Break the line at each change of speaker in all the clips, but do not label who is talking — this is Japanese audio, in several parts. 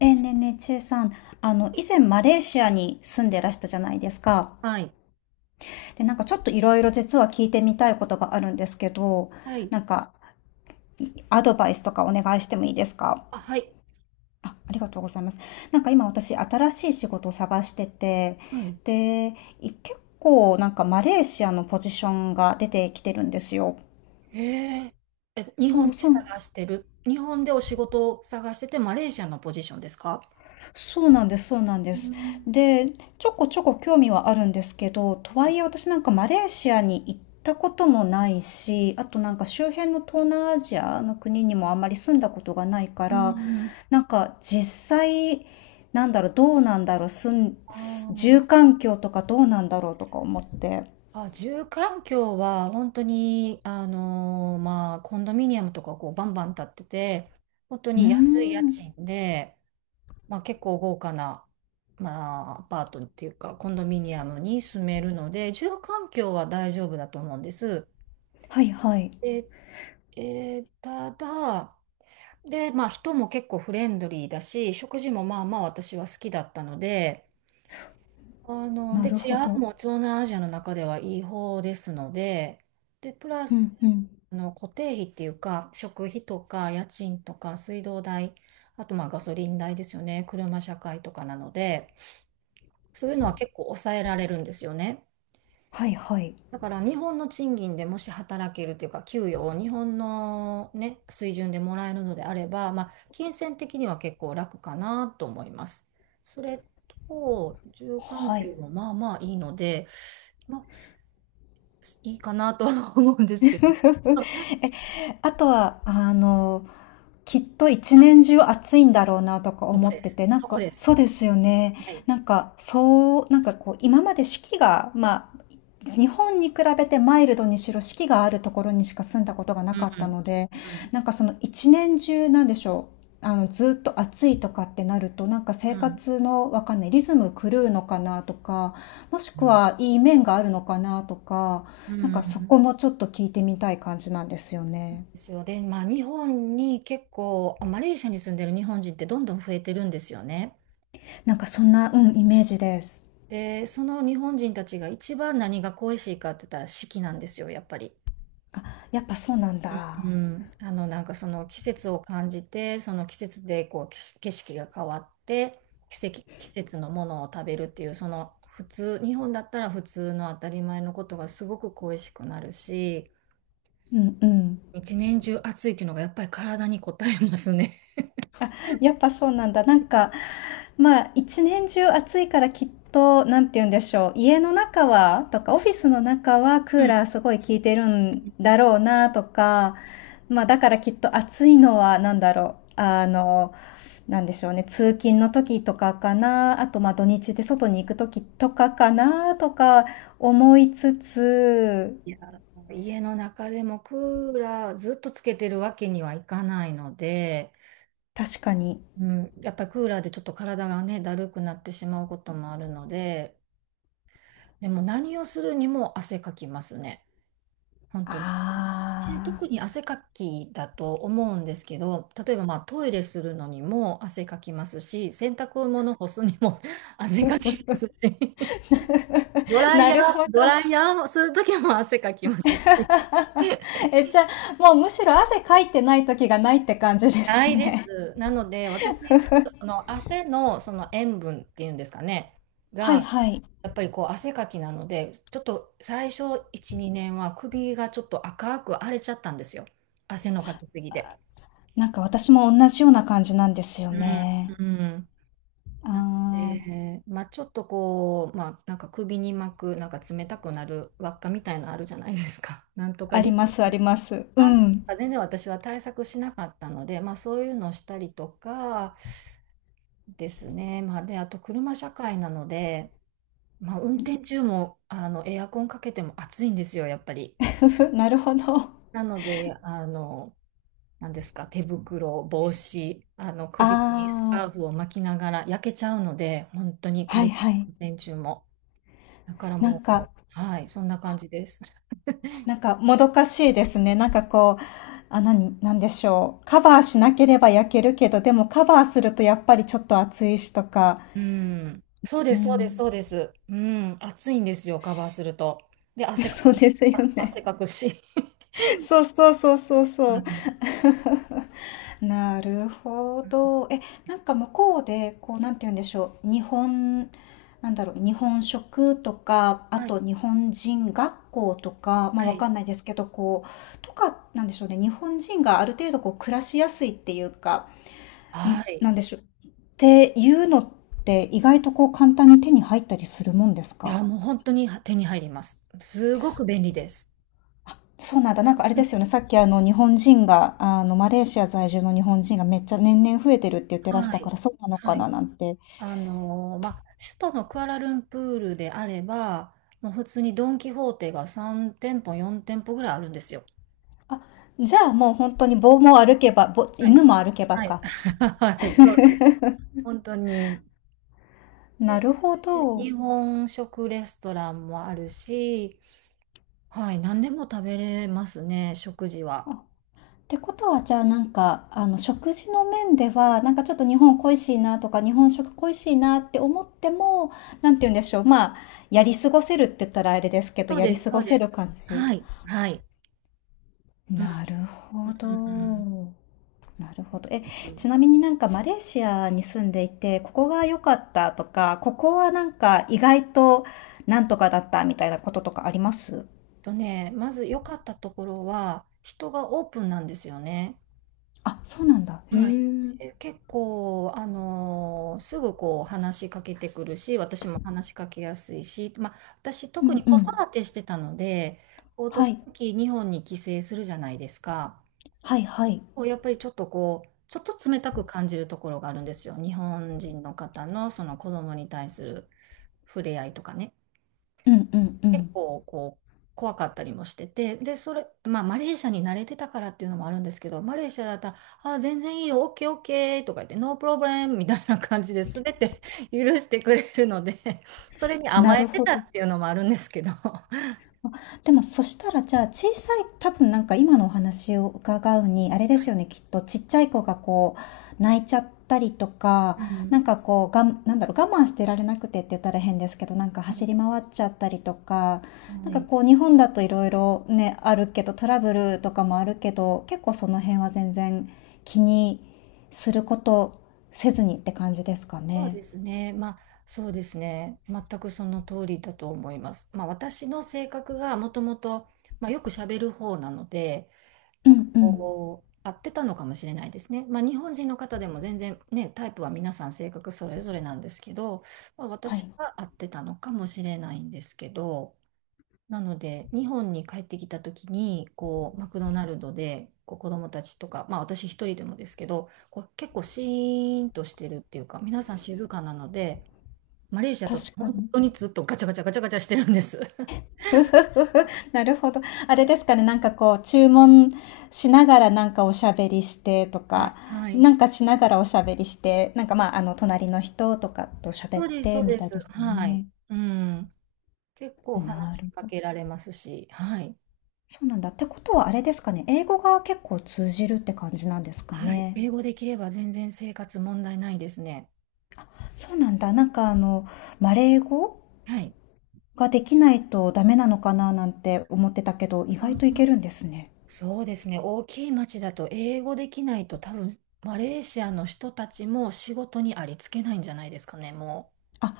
ねえねえ、ちえさん、以前マレーシアに住んでらしたじゃないですか。
はい。
で、なんかちょっといろいろ実は聞いてみたいことがあるんですけど、
はい。
なんかアドバイスとかお願いしてもいいですか
あ、はい。
あ、ありがとうございます。なんか今私新しい仕事を探してて、
はい。
で、結構なんかマレーシアのポジションが出てきてるんですよ。
へえー。え、日
そ
本
う
で
そう。
探してる。日本でお仕事を探してて、マレーシアのポジションですか？
そうなんです、そうなんで
う
す。
ん。
で、ちょこちょこ興味はあるんですけど、とは
う
いえ私なんかマレーシアに行ったこともないし、あとなんか周辺の東南アジアの国にもあんまり住んだことがないから、
ん。
なんか際、なんだろう、どうなんだろう、住ん、
あ
す住
ー
環境とかどうなんだろうとか思って。
あ、住環境は本当に、まあ、コンドミニアムとかこうバンバン建ってて、本当
うー
に安い家
ん。
賃で、まあ、結構豪華な、まあ、アパートっていうか、コンドミニアムに住めるので、住環境は大丈夫だと思うんです。
はいはい。
でただ、で、まあ人も結構フレンドリーだし、食事もまあまあ私は好きだったので、
な
で、
る
治
ほ
安
ど。
も東南アジアの中ではいい方ですので、で、プラ
う
ス、
んうん。
固定費っていうか、食費とか家賃とか水道代、あとまあガソリン代ですよね、車社会とかなので、そういうのは結構抑えられるんですよね。
はいはい。
だから日本の賃金でもし働けるというか、給与を日本のね、水準でもらえるのであれば、まあ、金銭的には結構楽かなと思います。それと、住環
はい。
境もまあまあいいので、まあ、いいかなとは思うんで す
え、
けど、
あとは、きっと一年中暑いんだろうなとか
そこ
思っ
で
て
す。
て、なん
そこ
か、
です。
そうで
そ
す
こで
よ
す。
ね。
はい。
なんか、そう、なんかこう、今まで四季が、まあ、日本に比べてマイルドにしろ四季があるところにしか住んだことがな
う
かった
ん。
ので、
うん。
なんかその一年中なんでしょう。あの、ずっと暑いとかってなると、なんか生活のわかんないリズム狂うのかなとか、もし
う
く
ん。
はいい面があるのかなとか、
う
なんかそ
ん。
こもちょっと聞いてみたい感じなんですよ
で
ね。
すよ。で、まあ、日本に結構、あ、マレーシアに住んでる日本人ってどんどん増えてるんですよね。
なんかそんな、うん、イメージです。
で、その日本人たちが一番何が恋しいかって言ったら四季なんですよ、やっぱり。
あ、やっぱそうなんだ。
うん、なんかその季節を感じてその季節でこう景色が変わって、季節のものを食べるっていう、その普通日本だったら普通の当たり前のことがすごく恋しくなるし、
うんうん。
一年中暑いっていうのがやっぱり体に応えますね。
やっぱそうなんだ。なんか、まあ、一年中暑いからきっと、なんて言うんでしょう。家の中は、とか、オフィスの中はクーラーすごい効いてるんだろうな、とか、まあ、だからきっと暑いのは、なんだろう。あの、なんでしょうね。通勤の時とかかな。あと、まあ、土日で外に行く時とかかな、とか思いつつ、
いや、家の中でもクーラーずっとつけてるわけにはいかないので。
確かに。
うん、やっぱりクーラーでちょっと体がね、だるくなってしまうこともあるので、でも何をするにも汗かきますね。本当に。私
あ
特
あ。
に汗かきだと思うんですけど、例えばまあトイレするのにも汗かきますし、洗濯物干すにも 汗かきますし、ド ライ
な
ヤー、
るほど。
ドライヤーをするときも汗かきますし。
え、じゃあ、もうむしろ汗かいてない時がないって感じで
な
す
いで
ね。
す。なので、私、ちょっとその汗のその塩分っていうんですかね、
はい
が、
はい。
やっぱりこう汗かきなので、ちょっと最初1、2年は首がちょっと赤く荒れちゃったんですよ。汗のかきすぎで。
なんか私も同じような感じなんですよ
うん。
ね。
うん。なの
ああ、
で、まあちょっとこう、まあなんか首に巻く、なんか冷たくなる輪っかみたいなのあるじゃないですか。なんとか
あ
リ
り
ン、
ますあります。う
あん
ん。
か全然私は対策しなかったので、まあそういうのをしたりとかですね。まあで、あと車社会なので、まあ運転中もエアコンかけても暑いんですよ、やっぱり。
なるほど。
なので、何ですか、手袋、帽子、首にス
ああ、
カーフを巻きながら焼けちゃうので、本当に車
はい
の
はい。
運転中も。だから
な
も
ん
う、
か、
はい、そんな感じです。
なんかもどかしいですね。なんかこう、あ、何なんでしょう。カバーしなければ焼けるけど、でもカバーするとやっぱりちょっと暑いしとか。
うん。そう
う
です、そうです、
ん。
そうです。うん。暑いんですよ、カバーすると。で、汗か
そう
く、
ですよ
汗
ね。
汗かくし。
そうそうそうそう
う
そう。
ん。
なるほど。え、なんか向こうで、こう、なんて言うんでしょう。日本、なんだろう、日本食とか、あ
はい、
と日本人学校とか、まあ
は
わ
い。
かんないですけど、こう、とか、なんでしょうね。日本人がある程度こう、暮らしやすいっていうか、
はい。
なんでしょう。っていうのって、意外とこう、簡単に手に入ったりするもんです
い
か
や、もう本当に手に入ります。すごく便利です。
そうなんだ。なんかあれ
うん。
ですよね。さっきあの日本人が、あのマレーシア在住の日本人がめっちゃ年々増えてるって言ってらし
は
たか
い。
らそうなのか
はい。
ななんて。
まあ、首都のクアラルンプールであれば、もう普通にドン・キホーテが3店舗、4店舗ぐらいあるんですよ。
あ、じゃあもう本当に棒も歩けば、ぼ
はい。
犬も歩けば
はい。
か。
はい。そうです。本当に。
な
で、
るほど。
日本食レストランもあるし、はい。何でも食べれますね、食事
あ
は。
ってことはじゃあなんか、あの食事の面では、なんかちょっと日本恋しいなとか日本食恋しいなって思っても、なんて言うんでしょう。まあ、やり過ごせるって言ったらあれですけど、
そう
や
で
り
す、
過
そ
ご
うで
せる
す。
感じ。
はい。はい。うん、
なるほ
うん、うん。
ど。なるほど。え、
えっ
ちなみになんかマレーシアに住んでいて、ここが良かったとか、ここはなんか意外となんとかだったみたいなこととかあります
ね、まず良かったところは、人がオープンなんですよね。
あ、そうなんだ。へえ。
はい、
うん
結構、すぐこう話しかけてくるし、私も話しかけやすいし、まあ、私
う
特に子
ん。
育てしてたので、こう
は
時
い。
々日本に帰省するじゃないですか。
はいはい。
こうやっぱりちょっとこう、ちょっと冷たく感じるところがあるんですよ。日本人の方のその子供に対する触れ合いとかね。
うんうんう
結
ん。
構こう怖かったりもしてて、で、それ、まあ、マレーシアに慣れてたからっていうのもあるんですけど、マレーシアだったら、あー、全然いいよ、オッケーオッケーとか言って、ノープロブレムみたいな感じで、全て 許してくれるので、それに甘
な
え
る
て
ほ
たっ
ど。
ていうのもあるんですけど。
でも、そしたら、じゃあ、小さい、多分なんか今のお話を伺うに、あれですよね、きっと、ちっちゃい子がこう、泣いちゃったりとか、
う
な
ん。
んかこう、なんだろう、我慢してられなくてって言ったら変ですけど、なんか
は
走
い、
り回っちゃったりとか、な
は
んか
い。
こう、日本だといろいろね、あるけど、トラブルとかもあるけど、結構その辺は全然気にすることせずにって感じですか
そう
ね。
ですね、まあ、そうですね、全くその通りだと思います。まあ、私の性格がもともと、まあ、よく喋る方なので、
う
なんか
んうん。
こう、合ってたのかもしれないですね。まあ、日本人の方でも全然ね、タイプは皆さん性格それぞれなんですけど、まあ、
は
私
い。
は合ってたのかもしれないんですけど、なので、日本に帰ってきた時に、こう、マクドナルドで、こう、子供たちとか、まあ、私一人でもですけど、こう、結構シーンとしてるっていうか、皆さん静かなので、マレーシアと
確か
本
に。
当にずっとガチャガチャガチャガチャしてるんです。
なるほど。あれですかね、なんかこう、注文しながらなんかおしゃべりしてと
はい。
か、
はい。
なんかしながらおしゃべりして、なんかまあ、あの、隣の人とかと喋
そ
っ
うです、そ
て
う
み
で
たいで
す。
すか
はい。
ね。
うん。結構話
な
し
る
か
ほど。
けられますし、はい。
そうなんだ。ってことはあれですかね、英語が結構通じるって感じなんですか
はい。
ね。
英語できれば全然生活問題ないですね。
そうなんだ。なんかあの、マレー語
はい。
ができないとダメなのかななんて思ってたけど、意外といけるんですね。
そうですね。大きい町だと英語できないと多分、マレーシアの人たちも仕事にありつけないんじゃないですかね、も
あ、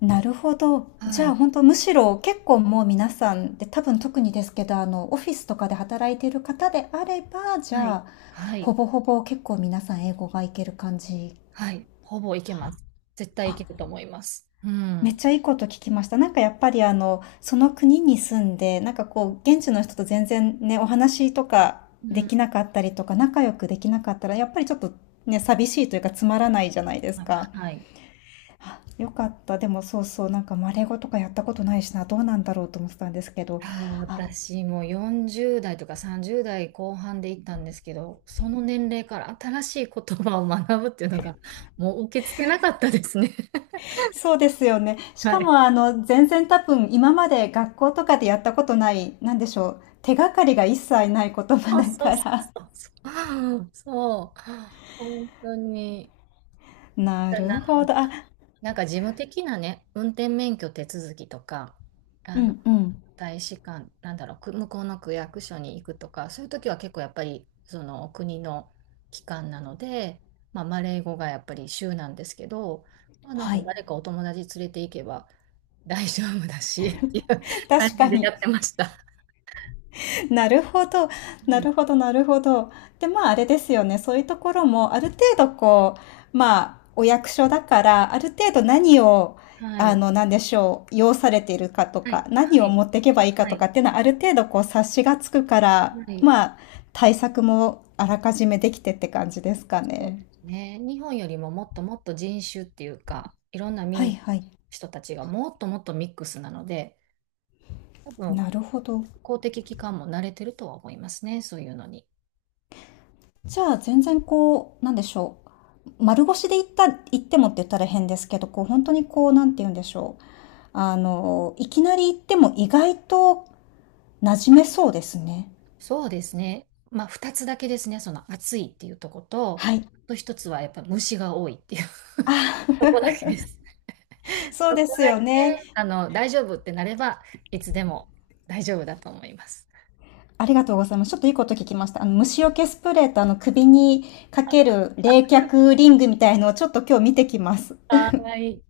なるほど。
う。
じ
は
ゃあ、
い。
本当むしろ結構もう皆さんで、多分特にですけど、あの、オフィスとかで働いている方であれば、じ
は
ゃ
い。
あ、
は
ほ
い。
ぼほぼ結構皆さん英語がいける感じ。
はい。ほぼいけます。絶対いける
あ、
と思います。う
めっ
ん。
ちゃいいこと聞きました。なんかやっぱりあの、その国に住んで、なんかこう、現地の人と全然ね、お話とか
う
で
ん。
きなかったりとか、仲良くできなかったら、やっぱりちょっとね、寂しいというかつまらないじゃないです
はい。
か。
はい。
あ、よかった。でもそうそう、なんかマレゴ語とかやったことないしな、どうなんだろうと思ってたんですけど、
あー、
あ、
私も40代とか30代後半で行ったんですけど、その年齢から新しい言葉を学ぶっていうのが、もう受け付けなかったですね。
そうですよね。し
は
か
い。
もあの、全然多分今まで学校とかでやったことない、なんでしょう、手がかりが一切ない言葉
そう
だ
そう
か
そ
ら。
うそう。そう。本当に。
なるほど。あ、
なんか事務的なね、運転免許手続きとか、
う
あの、
んうん。
大使館、なんだろう、向こうの区役所に行くとか、そういう時は結構やっぱり、その国の機関なので、まあ、マレー語がやっぱり州なんですけど、まあ、なん
は
か
い。
誰かお友達連れて行けば大丈夫だし、っていう感
確
じ
か
でや
に。
ってました。
なるほど。
は
な
い。
るほど、なるほど。で、まあ、あれですよね。そういうところも、ある程度こう、まあ、お役所だから、ある程度何を、
は
あ
い。
の、なんでしょう、要されているかと
は
か、
い。
何
は
を
い。
持っていけばいいか
は
と
い。
かっていうのは、ある程度こう、察しがつくから、
はい。
まあ、対策もあらかじめできてって感じですかね。
ね、日本よりももっともっと人種っていうか、いろんな
は
民
い
族の
はい。
人たちがもっともっとミックスなので、多分
なるほど。
公的機関も慣れてるとは思いますね、そういうのに。
じゃあ、全然こう、なんでしょう。丸腰で行った、行ってもって言ったら変ですけど、こう、本当にこう、なんて言うんでしょう。あの、いきなり行っても意外と馴染めそうですね。
そうですね。まあ、2つだけですね、その暑いっていうとこと、
はい。
あと1つはやっぱ虫が多いっていう、
あ、
そこ だけです。
そう
そこ
で
だ
すよ
け、
ね。
大丈夫ってなれば、いつでも大丈夫だと思います。
ありがとうございます。ちょっといいこと聞きました。あの、虫除けスプレーとあの、首にかける冷却リングみたいのをちょっと今日見てきます。
はーい。